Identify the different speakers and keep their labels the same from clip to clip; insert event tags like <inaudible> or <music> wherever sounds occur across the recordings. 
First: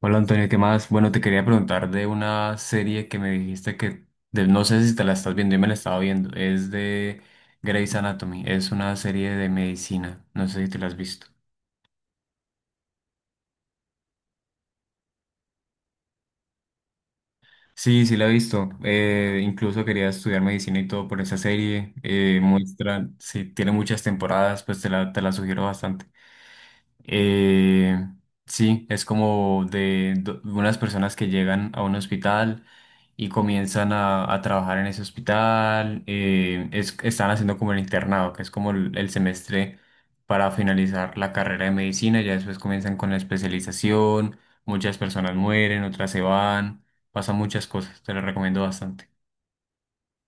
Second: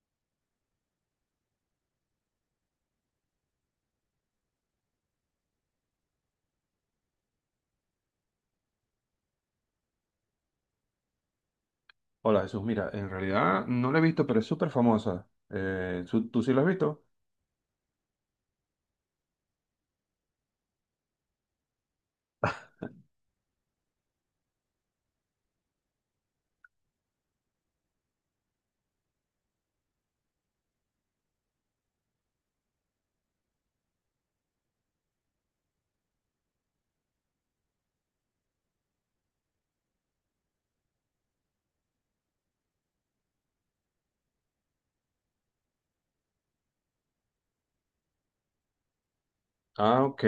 Speaker 1: Hola Antonio, ¿qué más? Bueno, te quería preguntar de una serie que me dijiste que no sé si te la estás viendo, yo me la estaba viendo, es de Grey's Anatomy, es una serie de medicina, no sé si te la has visto.
Speaker 2: Hola Jesús, mira, en realidad no la he visto, pero es súper famosa. ¿Tú sí la has visto?
Speaker 1: Sí, sí la he visto, incluso quería estudiar medicina y todo por esa serie, muestra, sí, tiene muchas temporadas, pues te la sugiero bastante. Eh, sí, es como de unas personas que llegan a un hospital y comienzan a trabajar en ese hospital. Están haciendo como el internado, que es como el semestre para finalizar la carrera de medicina. Ya después comienzan con la especialización. Muchas personas mueren, otras se van. Pasan muchas cosas. Te lo recomiendo bastante.
Speaker 2: Ah, ok,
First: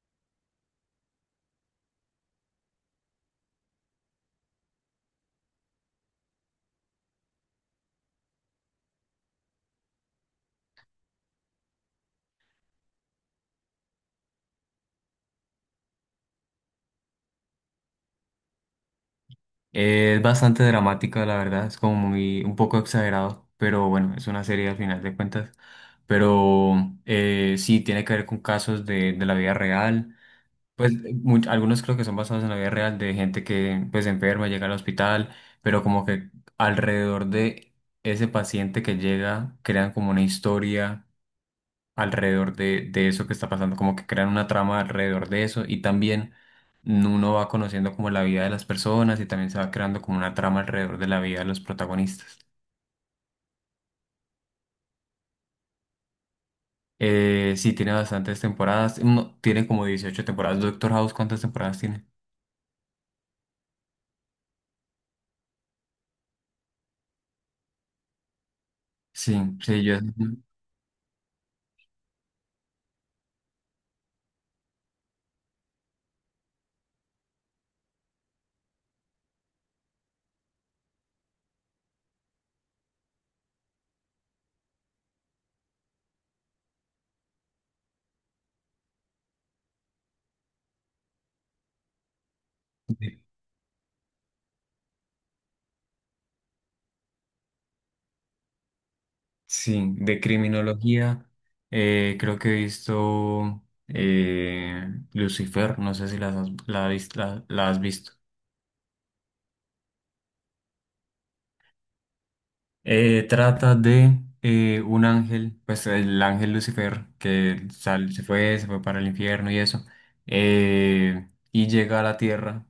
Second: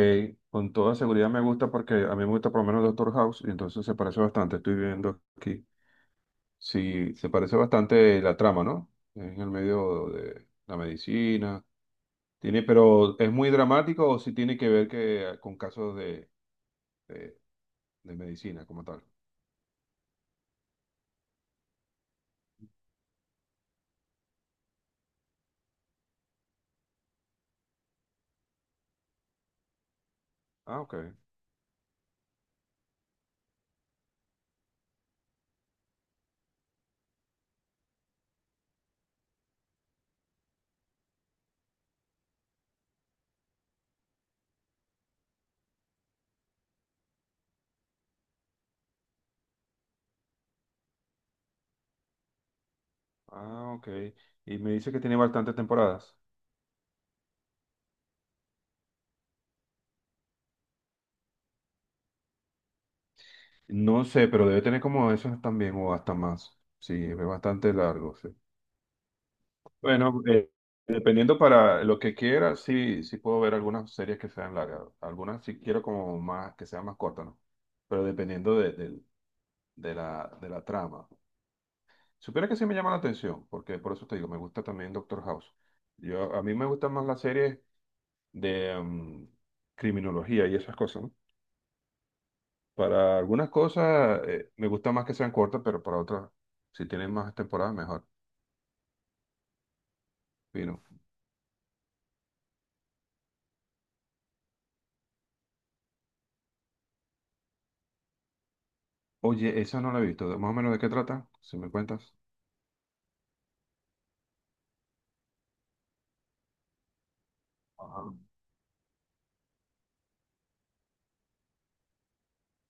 Speaker 2: con toda seguridad me gusta porque a mí me gusta por lo menos Doctor House y entonces se parece bastante, estoy viendo aquí. Sí, se parece bastante la trama, ¿no? En el medio de la medicina. Tiene, pero ¿es muy dramático o si tiene que ver con casos de, de medicina como tal?
Speaker 1: Es bastante dramática, la verdad, es como muy, un poco exagerado, pero bueno, es una serie al final de cuentas. Pero sí, tiene que ver con casos de la vida real.
Speaker 2: Ah,
Speaker 1: Pues
Speaker 2: ok,
Speaker 1: mu- algunos creo que son basados en la vida real de gente que pues enferma, llega al hospital, pero como que alrededor de ese paciente que llega crean como una historia alrededor de eso que está pasando, como que crean una trama alrededor de eso y también uno va conociendo como la vida de las personas y también se va creando como una trama alrededor de la vida de los protagonistas.
Speaker 2: ah, ok. Y me dice que tiene bastantes temporadas.
Speaker 1: Sí, tiene bastantes temporadas, no, tiene como 18 temporadas. Doctor House, ¿cuántas temporadas tiene?
Speaker 2: No sé, pero debe tener como esos también o hasta más. Sí, es bastante largo, sí.
Speaker 1: Sí, sí
Speaker 2: Bueno, dependiendo para lo que quiera, sí, sí puedo ver algunas series que sean largas. Algunas sí quiero como más, que sean más cortas, ¿no? Pero dependiendo de la trama. Supiera que sí me llama la atención, porque por eso te digo, me gusta también Doctor House. A mí me gustan más las series de criminología y esas cosas, ¿no? Para
Speaker 1: de-
Speaker 2: algunas cosas me gusta más que sean cortas, pero para otras, si tienen más temporadas, mejor.
Speaker 1: Sí, de
Speaker 2: Fino.
Speaker 1: criminología, creo que he visto Lucifer, no sé si las has- la, has vis- la la has visto.
Speaker 2: Oye, esa no la he visto. Más o menos de qué trata, si me cuentas.
Speaker 1: Trata de un ángel, pues el ángel Lucifer, que
Speaker 2: Ajá.
Speaker 1: sal- se fue, se fue para el infierno y eso, y llega a la tierra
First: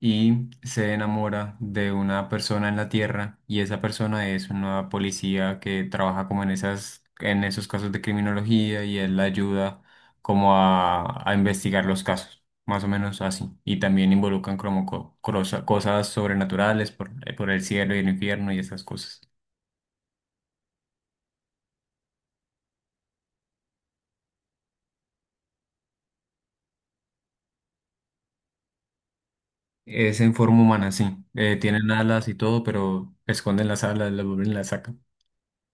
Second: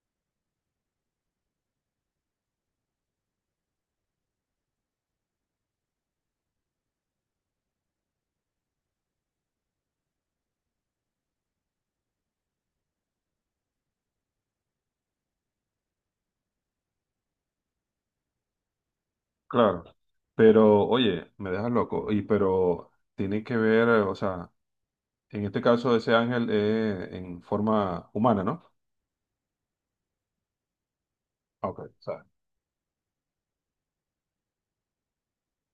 Speaker 1: y se enamora de una persona en la tierra y esa persona es una policía que trabaja como en esas, en esos casos de criminología y él la ayuda como a investigar los casos, más o menos así, y también involucran como cosas sobrenaturales por el cielo y el infierno y esas cosas.
Speaker 2: Claro. Pero, oye, me dejas loco. Y pero tiene que ver, o sea, en este caso ese ángel es en forma humana, ¿no?
Speaker 1: Es en forma humana, sí.
Speaker 2: Ok,
Speaker 1: Tienen
Speaker 2: sabe.
Speaker 1: alas y todo, pero esconden las alas, las vuelven y las sacan.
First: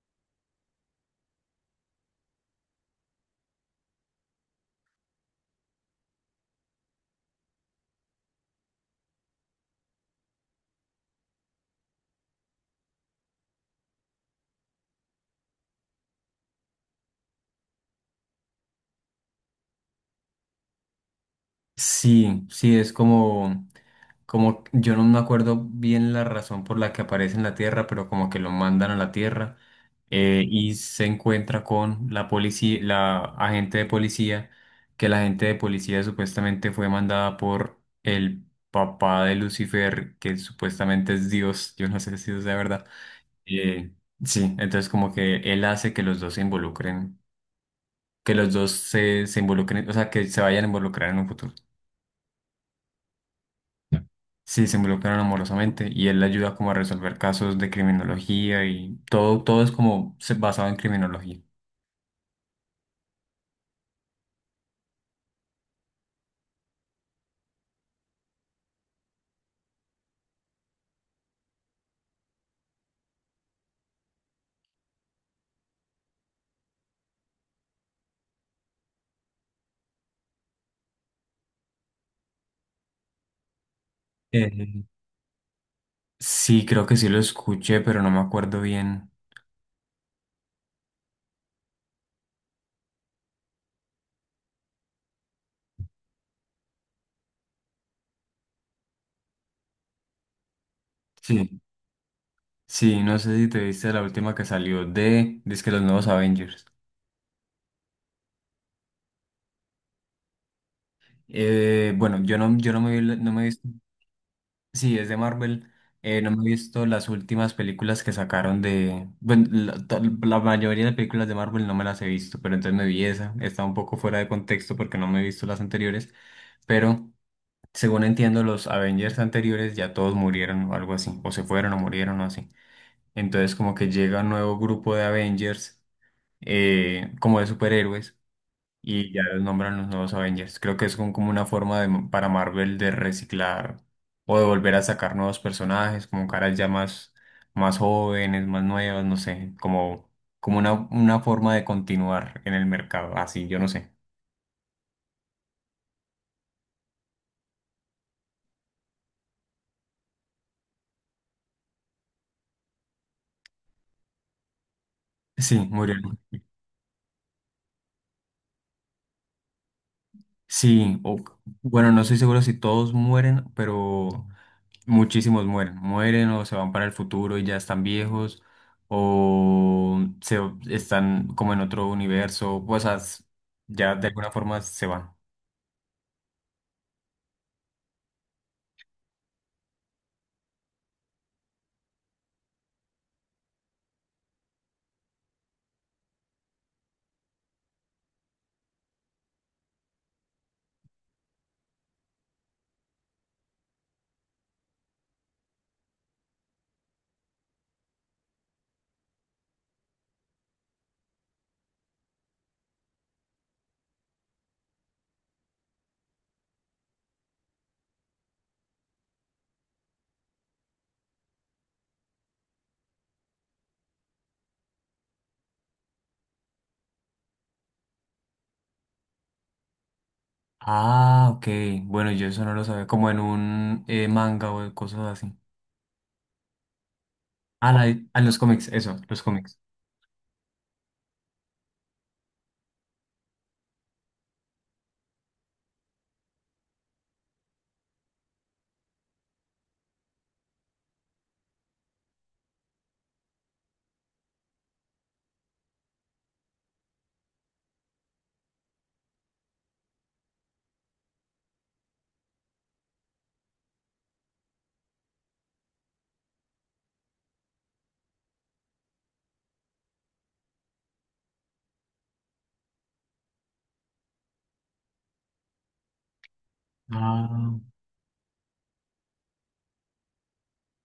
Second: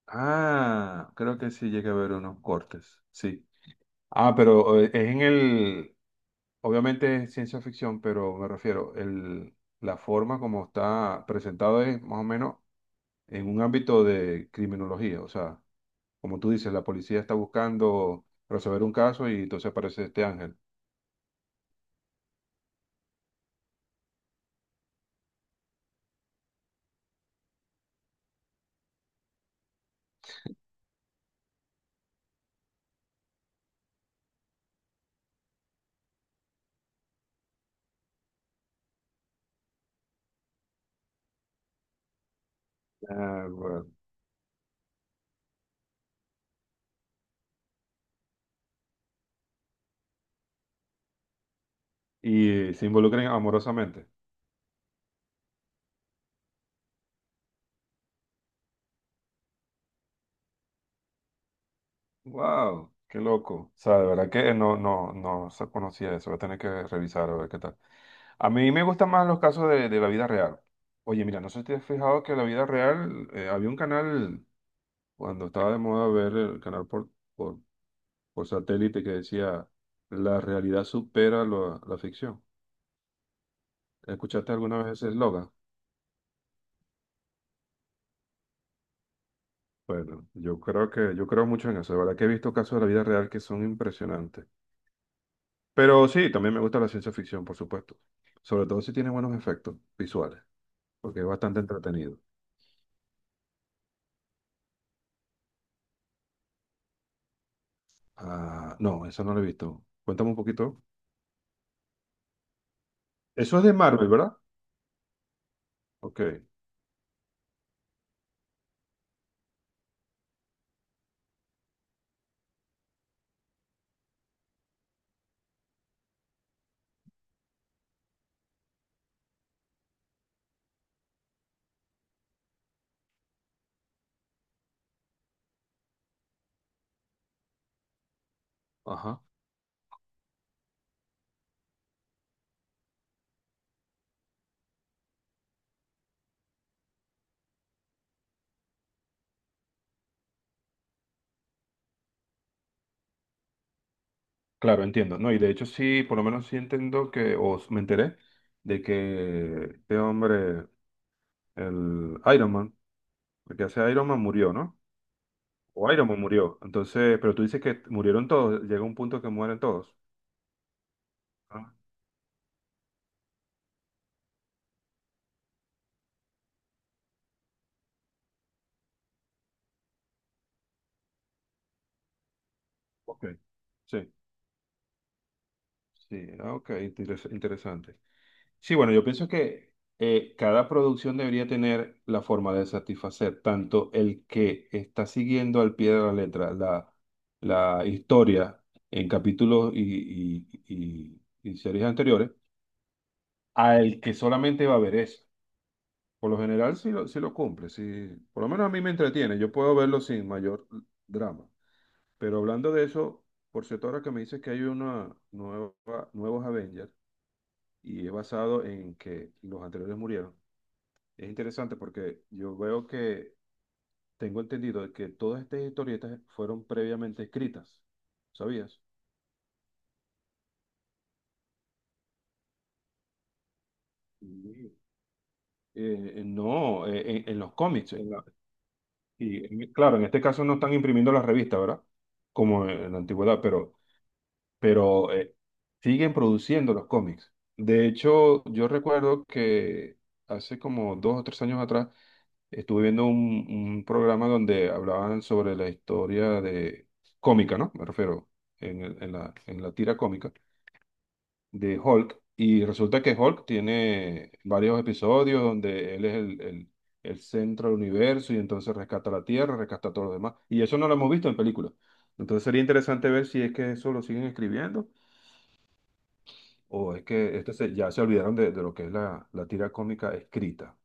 Speaker 2: Ah, creo que sí llega a haber unos cortes. Sí. Ah, pero obviamente es ciencia ficción, pero me refiero, la forma como está presentado es más o menos en un ámbito de criminología. O sea, como tú dices, la policía está buscando resolver un caso y entonces aparece este ángel.
Speaker 1: Sí, sí, es como, yo no me acuerdo bien la razón por la que aparece en la Tierra, pero como que lo mandan a la Tierra y se encuentra con la policía, la agente de policía, que la agente de policía supuestamente fue mandada por el papá de Lucifer, que supuestamente es Dios, yo no sé si eso sea verdad.
Speaker 2: Ah, bueno.
Speaker 1: Eh, sí, entonces como que él hace que los dos se involucren, que los dos se involucren, o sea, que se vayan a involucrar en un futuro.
Speaker 2: Y se involucran
Speaker 1: Ya.
Speaker 2: amorosamente.
Speaker 1: Sí, se involucran amorosamente y él le ayuda como a resolver casos de criminología y todo, todo es como basado en criminología.
Speaker 2: ¡Wow! ¡Qué loco! O sea, de verdad que no se conocía eso. Voy a tener que revisar a ver qué tal. A mí me gustan más los casos de la vida real. Oye, mira, no sé si te has fijado que en la vida real había un canal. Cuando estaba de moda ver el canal por, por satélite que decía, la realidad supera lo- la ficción. ¿Escuchaste alguna
Speaker 1: Eh,
Speaker 2: vez ese eslogan?
Speaker 1: sí, creo que sí lo escuché, pero no me acuerdo bien.
Speaker 2: Bueno, yo creo mucho en eso. De verdad que he visto casos de la vida real que son impresionantes. Pero sí, también me gusta la ciencia ficción, por supuesto. Sobre todo si tiene buenos efectos visuales, porque es bastante
Speaker 1: Sí,
Speaker 2: entretenido.
Speaker 1: sí, no sé si te viste la última que salió dice que los nuevos Avengers.
Speaker 2: Ah, no, eso no lo he visto. Cuéntame un poquito.
Speaker 1: Bueno, yo no, me vi, no me he
Speaker 2: Eso es
Speaker 1: visto.
Speaker 2: de Marvel, ¿verdad?
Speaker 1: Sí, es de Marvel. No me
Speaker 2: Ok.
Speaker 1: he visto las últimas películas que sacaron. Bueno, la mayoría de películas de Marvel no me las he visto, pero entonces me vi esa. Está un poco fuera de contexto porque no me he visto las anteriores, pero según entiendo, los Avengers anteriores ya todos murieron o algo así, o se fueron o murieron o así. Entonces como que llega un nuevo grupo de Avengers, como de superhéroes y
Speaker 2: Ajá.
Speaker 1: ya los nombran los nuevos Avengers. Creo que es como una forma para Marvel de reciclar o de volver a sacar nuevos personajes, como caras ya más jóvenes, más nuevas, no sé, como una forma de continuar en el mercado. Así, yo no sé.
Speaker 2: Claro, entiendo, ¿no? Y de hecho sí, por lo menos sí entiendo que me enteré de que este hombre, el Iron Man, el que hace Iron Man murió, ¿no?
Speaker 1: Sí,
Speaker 2: O
Speaker 1: murió.
Speaker 2: Iron Man murió. Entonces, pero tú dices que murieron todos, llega un punto que mueren todos.
Speaker 1: Sí, o,
Speaker 2: Ah,
Speaker 1: bueno, no estoy seguro si todos mueren, pero muchísimos mueren. Mueren o se van para el futuro y ya están viejos, o se están como en otro universo, o sea,
Speaker 2: ok.
Speaker 1: ya de
Speaker 2: Sí,
Speaker 1: alguna forma se van.
Speaker 2: sí, ah, ok, interesante. Sí, bueno, yo pienso que cada producción debería tener la forma de satisfacer tanto el que está siguiendo al pie de la letra la historia en capítulos y series anteriores, al que solamente va a ver eso. Por lo general, sí lo cumple, sí, por lo menos a mí me entretiene, yo puedo verlo sin mayor drama. Pero hablando de eso, por cierto, ahora que me dices que hay nuevos Avengers y es basado en que los anteriores murieron. Es interesante porque yo veo que tengo entendido de que todas estas historietas fueron previamente escritas, ¿sabías?
Speaker 1: Ah, ok. Bueno, yo eso no lo sabía, como en un manga
Speaker 2: Mm.
Speaker 1: o cosas así.
Speaker 2: No, en los
Speaker 1: Ah,
Speaker 2: cómics.
Speaker 1: ah, los cómics, eso, los
Speaker 2: Y
Speaker 1: cómics.
Speaker 2: claro, en este caso no están imprimiendo las revistas, ¿verdad? Como en la antigüedad, pero siguen produciendo los cómics. De hecho, yo recuerdo que hace como dos o tres años atrás estuve viendo un programa donde hablaban sobre la historia de cómica, ¿no? Me refiero en la tira cómica de Hulk. Y resulta que Hulk tiene varios episodios donde él es el centro del universo y entonces rescata la Tierra, rescata a todos los demás. Y eso no lo hemos visto en películas. Entonces sería interesante ver si es que eso lo siguen escribiendo o es que
Speaker 1: Ah,
Speaker 2: ya se olvidaron de lo que es la tira cómica escrita,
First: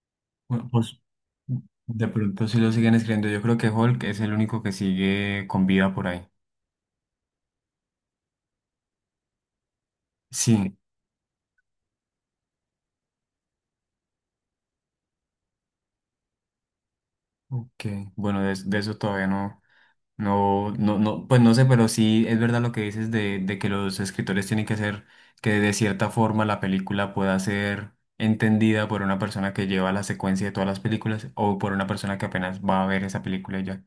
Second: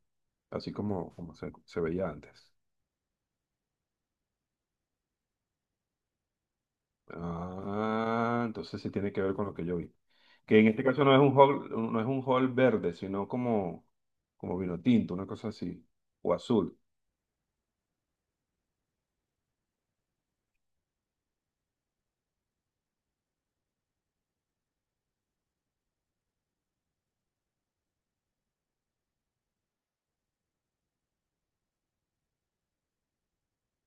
Speaker 1: bueno,
Speaker 2: así
Speaker 1: pues
Speaker 2: como, como se
Speaker 1: mm,
Speaker 2: se
Speaker 1: de
Speaker 2: veía
Speaker 1: pronto
Speaker 2: antes.
Speaker 1: sí lo siguen escribiendo. Yo creo que Hulk es el único que sigue con vida por ahí.
Speaker 2: Ah, entonces sí tiene que ver con lo que yo vi. Que en
Speaker 1: Sí.
Speaker 2: este caso no es un hall, no es un hall verde, sino como, como vino tinto, una cosa así, o azul.
Speaker 1: Ok, bueno, de eso todavía no, no, no, no, pues no sé, pero sí es verdad lo que dices de que los escritores tienen que hacer que de cierta forma la película pueda ser entendida por una persona que lleva la secuencia de todas las películas o por una persona que apenas va a ver esa película y ya.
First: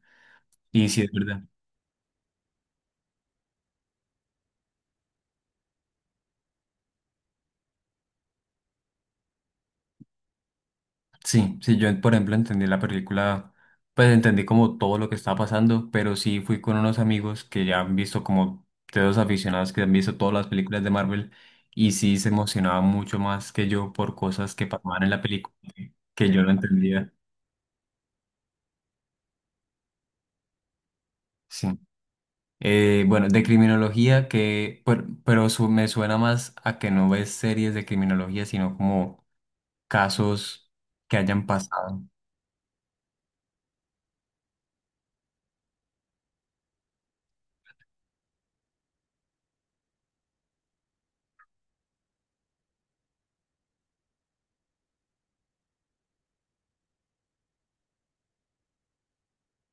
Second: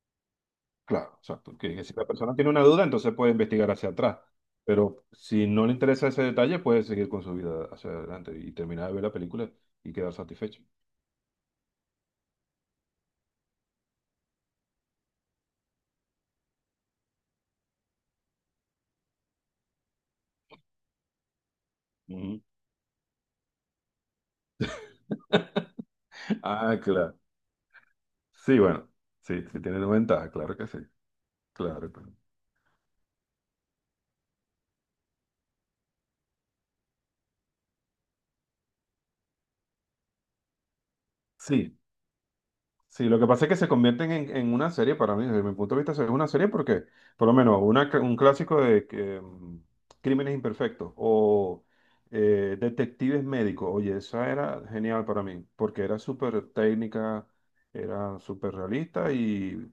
Speaker 1: Y sí es
Speaker 2: Claro,
Speaker 1: verdad.
Speaker 2: exacto. Que si la persona tiene una duda, entonces puede investigar hacia atrás. Pero si no le interesa ese detalle, puede seguir con su vida hacia adelante y terminar de ver la película y quedar satisfecho.
Speaker 1: Sí, sí, yo por ejemplo entendí la película, pues entendí como todo lo que estaba pasando, pero sí fui con unos amigos que ya han visto como de dos aficionados que han visto todas las películas de Marvel y sí se
Speaker 2: Ujú.
Speaker 1: emocionaba mucho más que yo por cosas que pasaban en la película que
Speaker 2: <laughs>
Speaker 1: yo no
Speaker 2: Ah,
Speaker 1: entendía.
Speaker 2: claro. Sí, bueno, sí, sí tiene una ventaja, claro que sí.
Speaker 1: Sí.
Speaker 2: Claro, claro.
Speaker 1: Bueno, de criminología pero, me suena más a que no ves series de criminología, sino como casos que hayan
Speaker 2: Sí. Sí,
Speaker 1: pasado
Speaker 2: sí, lo que pasa es que se convierten en una serie para mí, desde mi punto de vista, es una serie porque, por lo menos, un clásico de que, Crímenes Imperfectos o Detectives Médicos. Oye, esa era genial para mí porque era súper técnica, era súper realista y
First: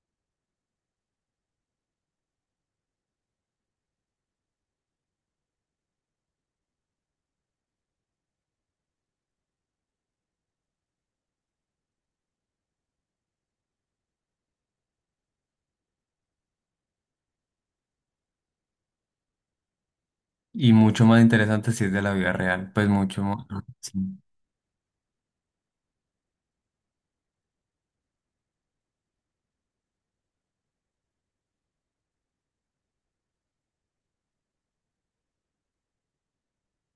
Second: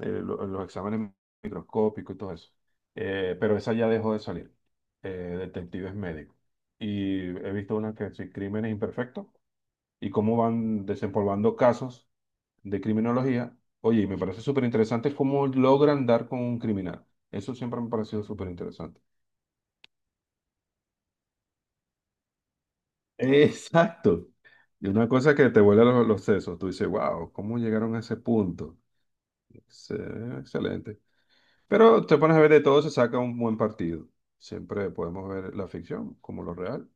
Speaker 2: los exámenes microscópicos y todo eso. Pero esa ya dejó de salir, Detectives Médicos. Y he visto una que es Crímenes Imperfectos y cómo van desempolvando casos de criminología. Oye, y me parece súper interesante cómo logran dar con un criminal. Eso siempre me ha parecido súper interesante.
Speaker 1: y mucho más interesante si es de la vida real, pues mucho más. Sí.
Speaker 2: Exacto. Y una cosa que te vuela los sesos, tú dices, wow, ¿cómo llegaron a ese punto? Excelente. Pero te pones a ver de todo, se saca un buen partido. Siempre podemos ver la ficción como lo real,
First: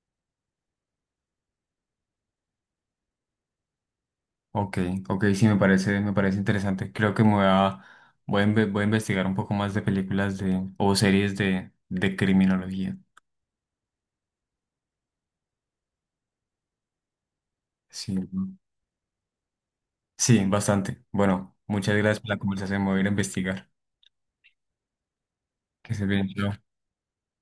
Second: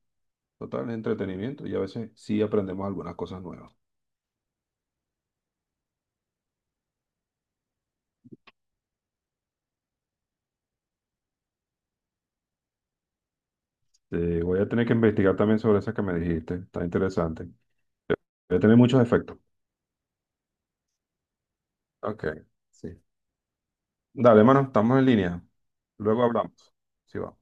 Speaker 2: total entretenimiento y a veces sí aprendemos algunas cosas nuevas.
Speaker 1: Ok, ok, sí, me parece interesante. Creo que me voy a, voy a, inve- voy a investigar un poco más de películas o series de criminología.
Speaker 2: Voy a tener que investigar también sobre esa que me dijiste, está interesante.
Speaker 1: Sí,
Speaker 2: Voy
Speaker 1: ¿no?
Speaker 2: a tener muchos efectos.
Speaker 1: Sí, bastante. Bueno, muchas gracias
Speaker 2: Ok,
Speaker 1: por la conversación. Me voy a
Speaker 2: sí.
Speaker 1: ir a investigar.
Speaker 2: Dale, mano, estamos en línea.
Speaker 1: Que se
Speaker 2: Luego
Speaker 1: bien, chao.
Speaker 2: hablamos. Sí, va.